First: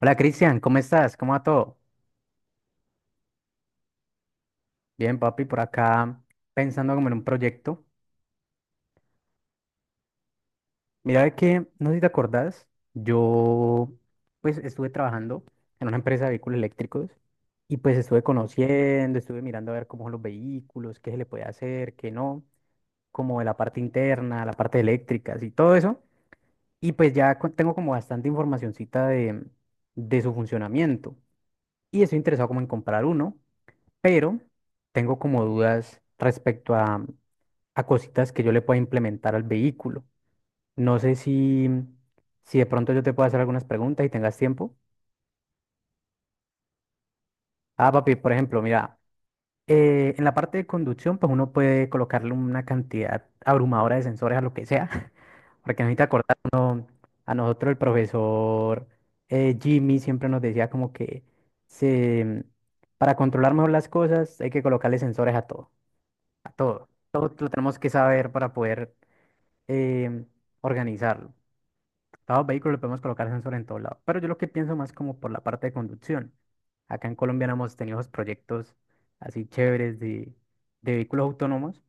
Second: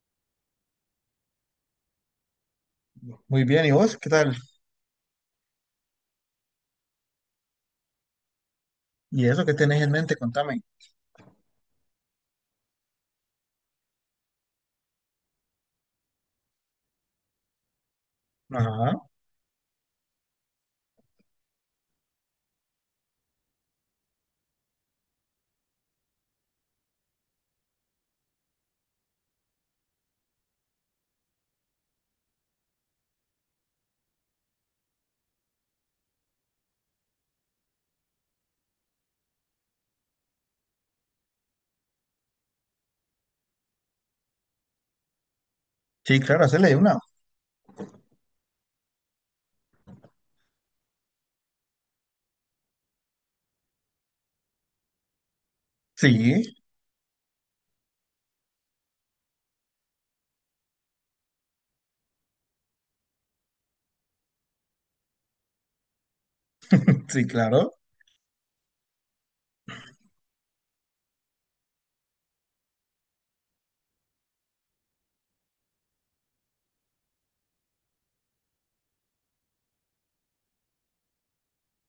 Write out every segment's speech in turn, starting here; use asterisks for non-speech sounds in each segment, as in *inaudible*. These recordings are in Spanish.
Hola Cristian, ¿cómo estás? ¿Cómo va todo? Muy bien, ¿y vos qué tal? Bien, papi, por acá pensando como en un proyecto. ¿Y eso qué tenés en mente? Contame. Mira de que, no sé si te acordás, yo pues estuve trabajando en una empresa de vehículos eléctricos y pues estuve Ajá. conociendo, estuve mirando a ver cómo son los vehículos, qué se le puede hacer, qué no, como de la parte interna, la parte eléctrica, y todo eso. Y pues ya tengo como bastante informacioncita de su funcionamiento y estoy interesado como en comprar uno, pero tengo como dudas respecto a cositas que yo le pueda implementar al vehículo. No sé si, si de pronto yo te puedo hacer algunas preguntas y tengas tiempo. Sí, claro, hacerle de una. Ah, papi, por ejemplo, mira, en la parte de conducción, pues uno puede colocarle una cantidad abrumadora de sensores a lo que sea, *laughs* porque no necesita acordar. Sí, A nosotros el profesor Jimmy siempre nos decía como que se, para controlar mejor las cosas hay que colocarle sensores a todo, a todo. *laughs* sí, Todo lo claro. tenemos que saber para poder em, organizarlo. Todo vehículo vehículos podemos colocar sensor en todo lado, pero yo lo que pienso más como por la parte de conducción. Acá en Colombia no hemos tenido esos proyectos así chéveres de vehículos autónomos.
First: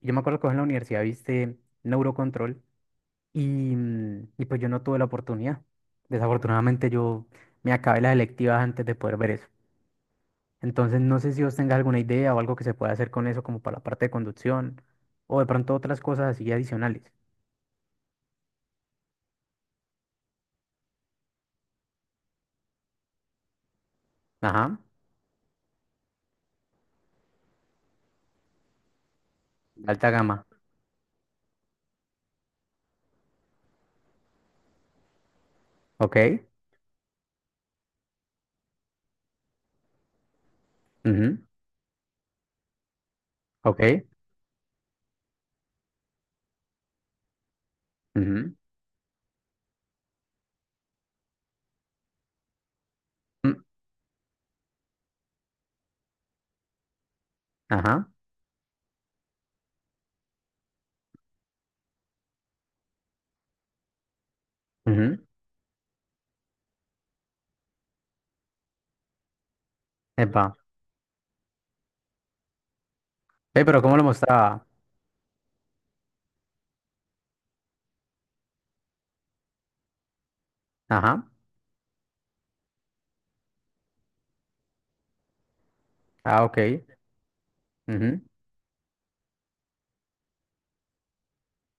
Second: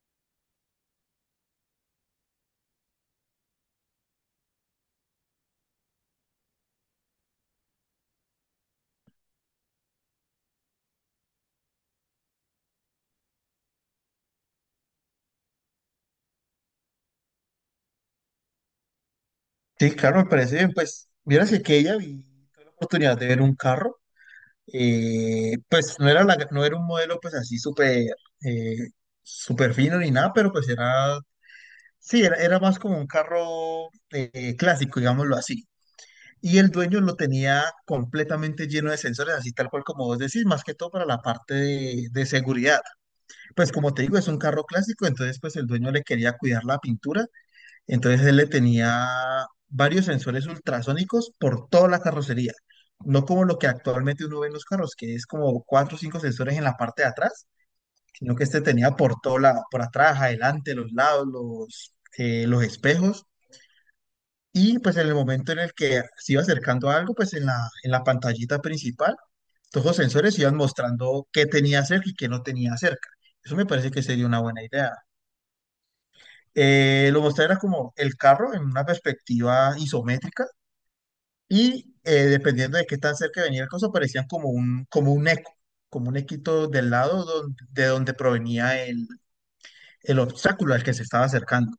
Yo me acuerdo que vos en la universidad viste neurocontrol y, y pues yo no tuve la oportunidad. Desafortunadamente yo me acabé las electivas antes de poder ver eso. Entonces no sé si vos tengas alguna idea o algo que se pueda hacer con eso como para la parte de conducción o de pronto otras cosas así adicionales. Sí, claro, me parece bien. Pues, vieras que aquella vi tuve la oportunidad de ver un carro. Ajá, Pues no era no era un modelo pues así súper eh, súper de fino alta ni nada, gama. pero pues era, sí, era más como un carro clásico, digámoslo así. Ok. Y el dueño lo tenía completamente lleno de sensores, así tal cual como vos decís, más que todo para la Ujú. parte de seguridad. Pues como te Ok. digo, es un carro clásico, entonces pues el dueño le quería cuidar la pintura, entonces él le Ujú. tenía varios sensores ultrasónicos por toda la carrocería, no como lo mm, que actualmente uno ve en los carros, que es como cuatro o cinco sensores en la parte de atrás, Ajá. sino que este tenía por atrás, adelante, los lados, los espejos, y pues en el Ujú. momento en el que se iba acercando a algo, pues en la pantallita principal, todos los sensores Epa. iban mostrando qué tenía cerca y qué no tenía cerca. Eso me Pero parece ¿cómo que lo sería una buena mostraba? idea. Lo mostrarás como el carro en una perspectiva isométrica Ajá. y dependiendo de qué tan cerca venía el coso, parecían como un eco, como un Ah, ok. equito del lado de donde Ujú. provenía el obstáculo al que se estaba acercando.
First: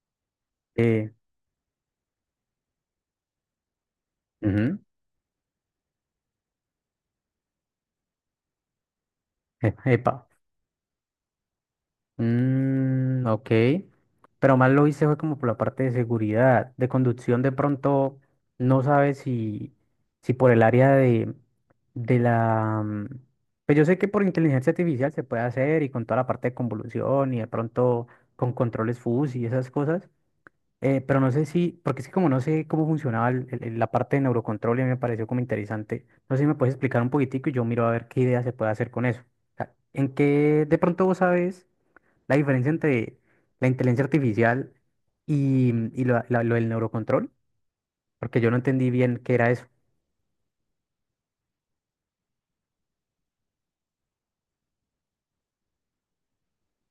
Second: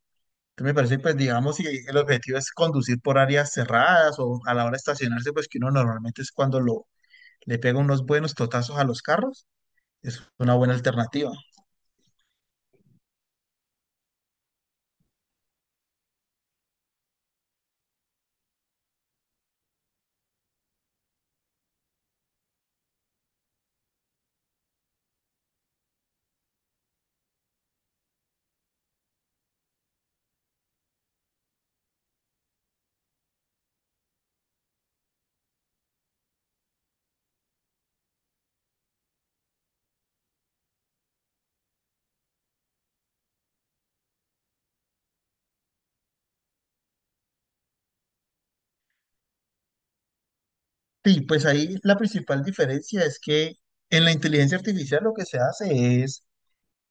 Entonces me parece, eh, pues digamos, si el objetivo es conducir por áreas cerradas o a la hora de Ujú. estacionarse, pues que uno normalmente es cuando le pega unos buenos totazos a los carros, es Epa. una buena alternativa. Mm, ok. Pero más lo hice fue como por la parte de seguridad. De conducción de pronto no sabes si, si por el área de la. Pues yo sé que por inteligencia artificial se puede hacer y con toda la parte de convolución y de pronto con controles FUS y esas cosas. Pero no sé si, porque es que como no sé cómo funcionaba la parte de neurocontrol y me pareció como interesante, no sé si me puedes explicar un poquitico y yo miro a ver qué idea se puede hacer con eso. O sea, ¿en qué de pronto vos sabes la diferencia entre la inteligencia artificial y, y lo, lo del neurocontrol? Porque yo no entendí bien qué era eso. Sí, pues ahí la principal diferencia es que en la inteligencia artificial lo que se hace es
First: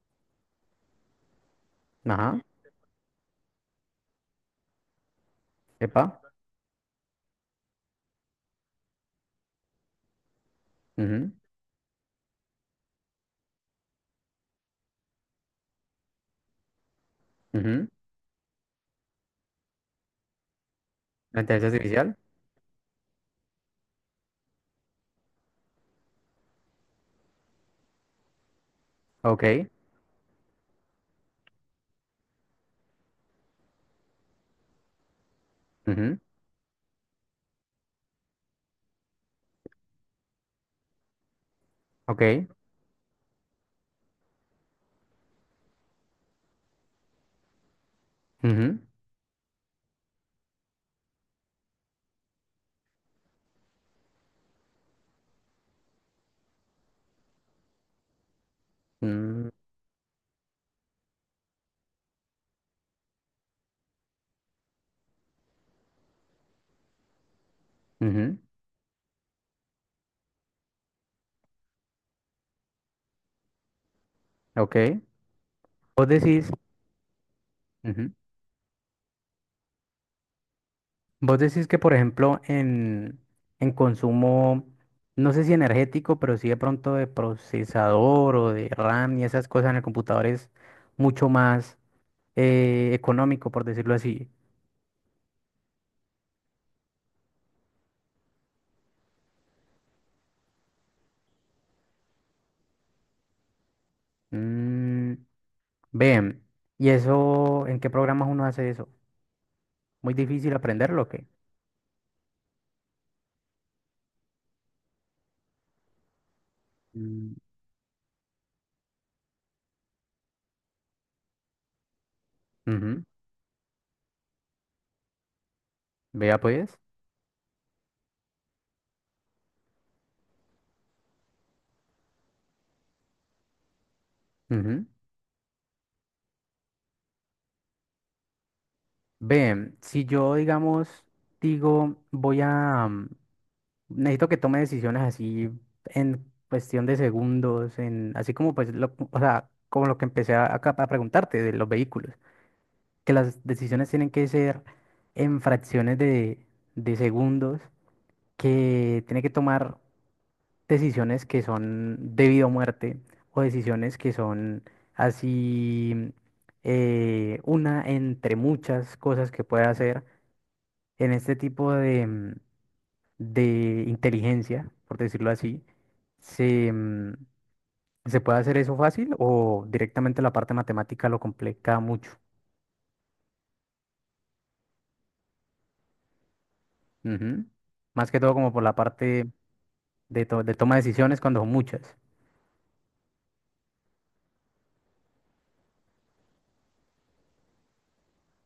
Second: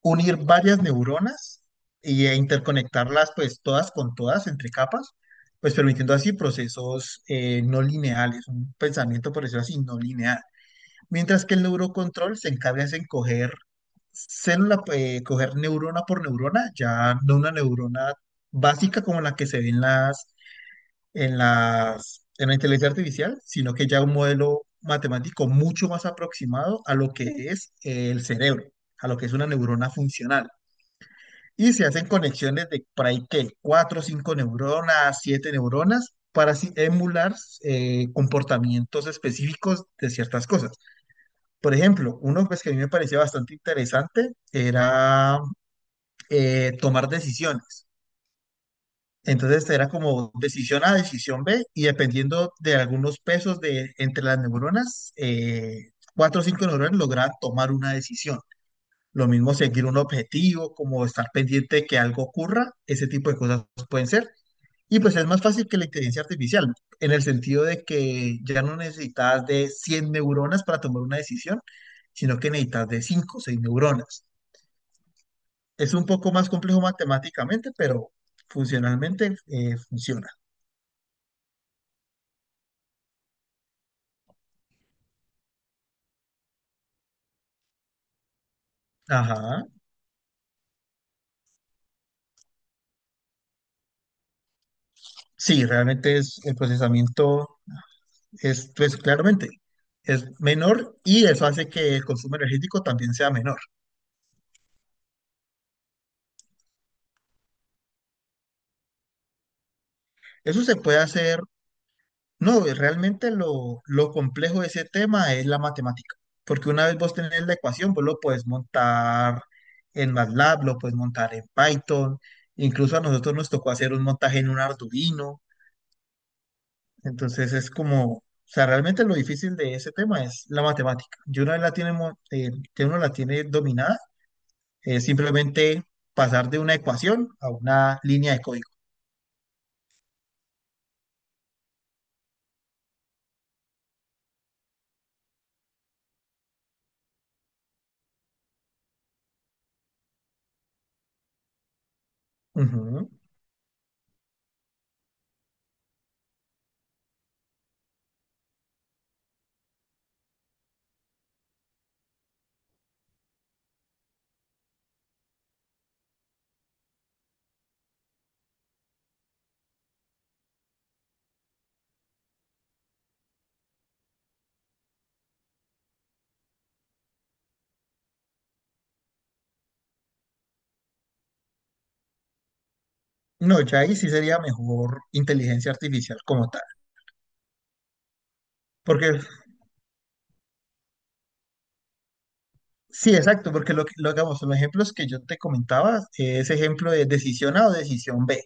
unir varias neuronas e Ajá, interconectarlas pues todas con todas entre capas, pues epa, permitiendo así procesos no lineales, un pensamiento por decirlo así no lineal. ujú, Mientras que el neurocontrol se encarga es en coger coger neurona por neurona, ya no una ujú. neurona básica como la que se ve en las La inteligencia artificial, en la inteligencia artificial, sino que ya un modelo matemático mucho más aproximado a lo que es el cerebro, a lo que es una ok, neurona funcional. Y se hacen conexiones de por ahí que cuatro, cinco neuronas, siete neuronas, ujú, para así emular comportamientos específicos de ciertas cosas. Por ejemplo, uno ok, pues, que a mí me parecía bastante interesante era tomar decisiones. ujú, Entonces era como decisión A, decisión B, y dependiendo de algunos pesos entre las neuronas, cuatro o cinco neuronas lograban tomar una decisión. Lo mm, mismo seguir un objetivo, como estar pendiente de que algo ocurra, ese tipo de cosas pueden ser. Y pues es más fácil que la inteligencia artificial, en el sentido de que ujú, ya no necesitas de 100 neuronas para tomar una decisión, sino que necesitas de 5, o 6 neuronas. ok. Es un Vos poco decís... más complejo matemáticamente, pero ujú. funcionalmente funciona. Vos decís que, por ejemplo, en consumo, no sé si energético, pero sí de pronto de procesador o de RAM y esas Ajá. cosas en el computador es mucho más económico, por decirlo así. Sí, realmente es el procesamiento es, pues claramente es menor y eso hace que el consumo energético también sea menor. Mm, ven, ¿y eso en qué programas uno hace eso? ¿Muy difícil Eso se puede aprenderlo o qué? hacer, no, realmente lo complejo de ese tema es la matemática, porque una vez vos Mm. tenés la ecuación, vos lo puedes montar en MATLAB, lo puedes montar en Python, incluso a Ujú. nosotros nos tocó hacer un montaje en un Arduino, Vea pues. entonces es como, o sea, realmente lo difícil de ese tema es la matemática. Y una vez la tiene, que uno la tiene dominada, Ujú. es simplemente pasar de una ecuación a una línea de código. Ven, si yo, digamos, digo, voy a, necesito que tome decisiones así en cuestión de segundos, en, así como pues lo, o sea, como lo que empecé a, acá a preguntarte de los vehículos, Ujú. que las decisiones tienen que ser en fracciones de segundos, que tiene que tomar decisiones que son de vida o muerte, o decisiones que son así una entre muchas cosas que puede hacer en este tipo de inteligencia, por decirlo así, se, mm, se puede hacer eso fácil o directamente la parte matemática lo complica mucho. No, ya ahí sí sería mejor inteligencia artificial como tal. Ujú. Más que todo como por la Porque, parte de, de toma de decisiones cuando son muchas. sí, exacto, porque lo que lo hagamos, los ejemplos que yo te comentaba, ese ejemplo de decisión A o decisión B.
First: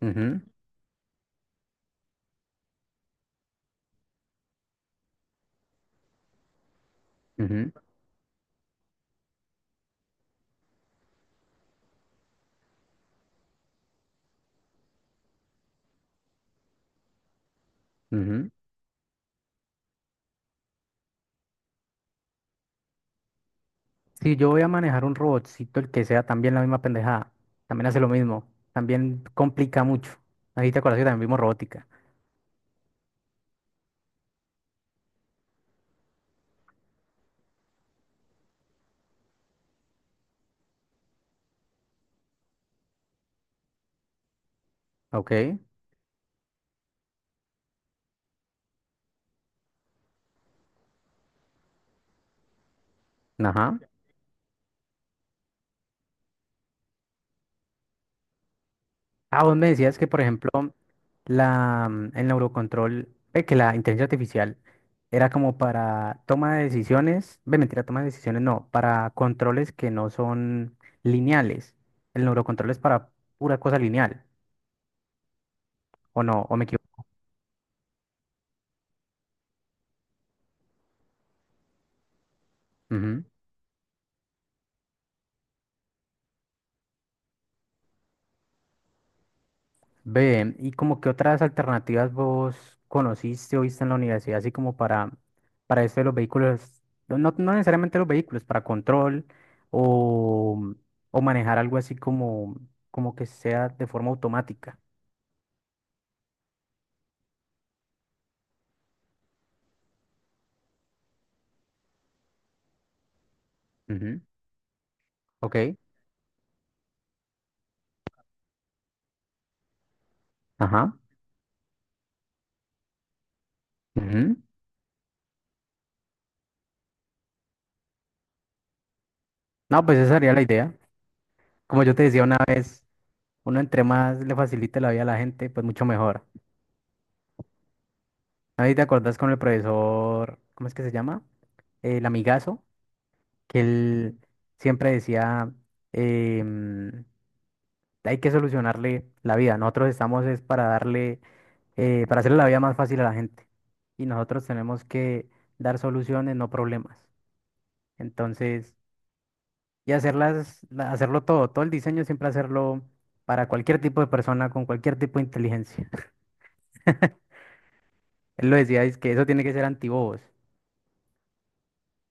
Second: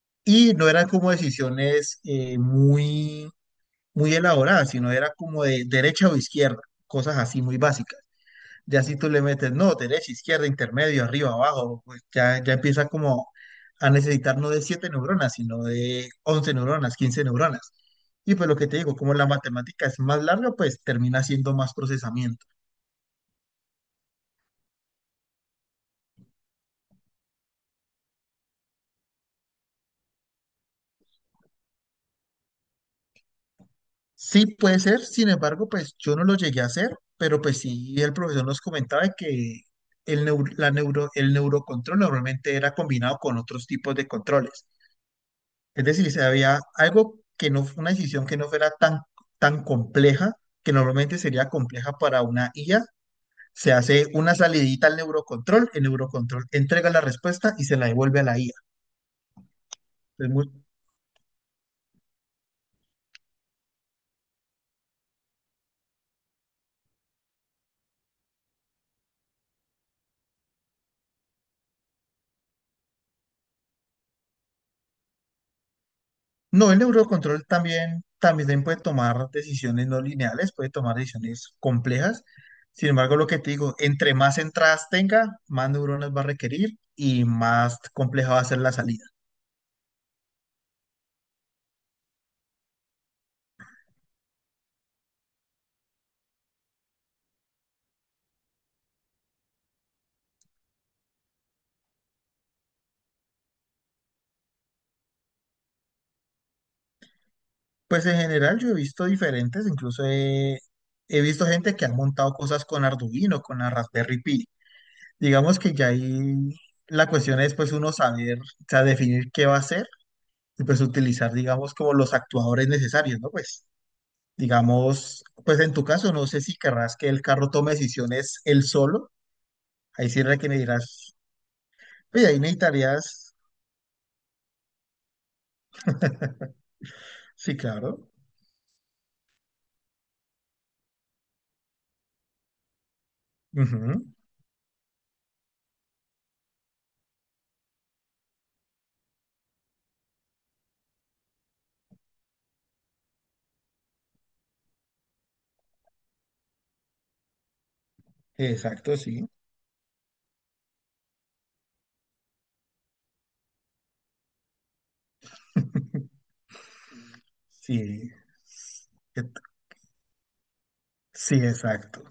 Ujú, Y no eran como decisiones muy, muy elaboradas, sino era como de derecha o izquierda, cosas así muy ujú, básicas. Ya si tú le metes, no, derecha, izquierda, intermedio, arriba, abajo, pues ya, ya empieza como a necesitar no de siete neuronas, sino de 11 neuronas, 15 neuronas. Y ujú. pues lo que te digo, como la matemática es más larga, pues termina siendo más procesamiento. Si yo voy a manejar un robotcito, el que sea también la misma pendejada, también hace lo mismo, también complica mucho. Ahí te acuerdas que también vimos robótica. Sí puede ser, sin embargo, pues yo no lo llegué a hacer, pero pues sí el profesor nos comentaba que el neurocontrol normalmente era combinado con otros tipos de controles. Ok, Es decir, se había algo que no, una decisión que no fuera tan, tan compleja, que normalmente sería compleja para una IA, se ajá. hace una salidita al neurocontrol, el neurocontrol entrega la respuesta y se la devuelve a la IA. Ah, vos me decías que, por Es ejemplo, muy- la, el neurocontrol, que la inteligencia artificial era como para toma de decisiones, ve, mentira, toma de decisiones, no, para controles que no son lineales. El neurocontrol es para pura cosa lineal, ¿o no? ¿O me no, el equivoco? neurocontrol también puede tomar decisiones no lineales, puede tomar decisiones complejas. Sin embargo, lo que te digo, entre más entradas tenga, más neuronas va a requerir y más compleja va a ser la salida. Ve, ¿y como qué otras alternativas vos conociste o viste en la universidad, así como para esto de los vehículos, no, no necesariamente los vehículos, para control o, o manejar algo así como, como que sea de forma automática? Pues en general yo he visto diferentes, incluso he visto gente que ha montado cosas con Arduino, con la Ujú, Raspberry Pi. Digamos que ok, ya ahí la cuestión es pues uno saber, o sea, definir qué va a hacer y pues ajá. utilizar, digamos, como los actuadores necesarios, ¿no? Pues Ujú. digamos, pues en tu caso no sé si querrás que el carro tome decisiones él solo, No, pues ahí esa sí sería la que me idea. dirás, Como yo te decía oye, una ahí vez, necesitarías, uno entre más le facilite la vida a la gente, pues mucho mejor. sí, claro, Ahí te acordás con el profesor, ¿cómo es que se llama? El amigazo. Que ujú, él siempre decía, em, hay que solucionarle la vida. Nosotros estamos es para darle, para hacerle la vida más fácil a la gente. Y nosotros tenemos que dar soluciones, no problemas. Entonces, exacto, sí, y hacerlas, hacerlo todo, todo el diseño siempre hacerlo para cualquier tipo de persona, con cualquier tipo de inteligencia. *laughs* sí, Él lo decía, es que eso et- tiene que ser antibobos. sí, exacto.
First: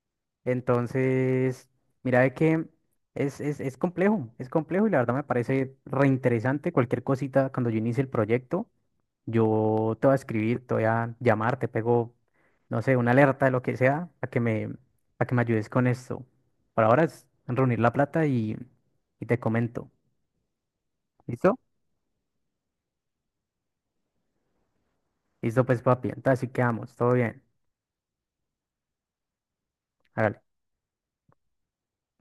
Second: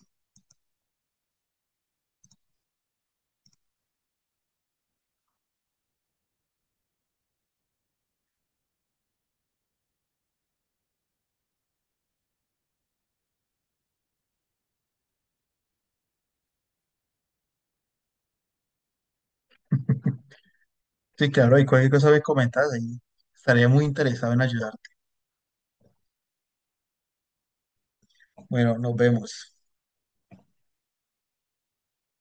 Entonces, mira de que es complejo y la verdad me parece reinteresante cualquier cosita cuando yo inicie el proyecto. Yo te voy a escribir, te voy a llamar, te pego, no sé, una alerta de lo que sea, a que me ayudes con esto. Por ahora es reunir la plata y te comento. Sí, ¿Listo? claro, y cualquier cosa me comentas ahí. Estaría muy interesado en ayudarte. Listo, pues papi. Entonces así quedamos. Todo bien. Bueno, nos vemos. Hágale.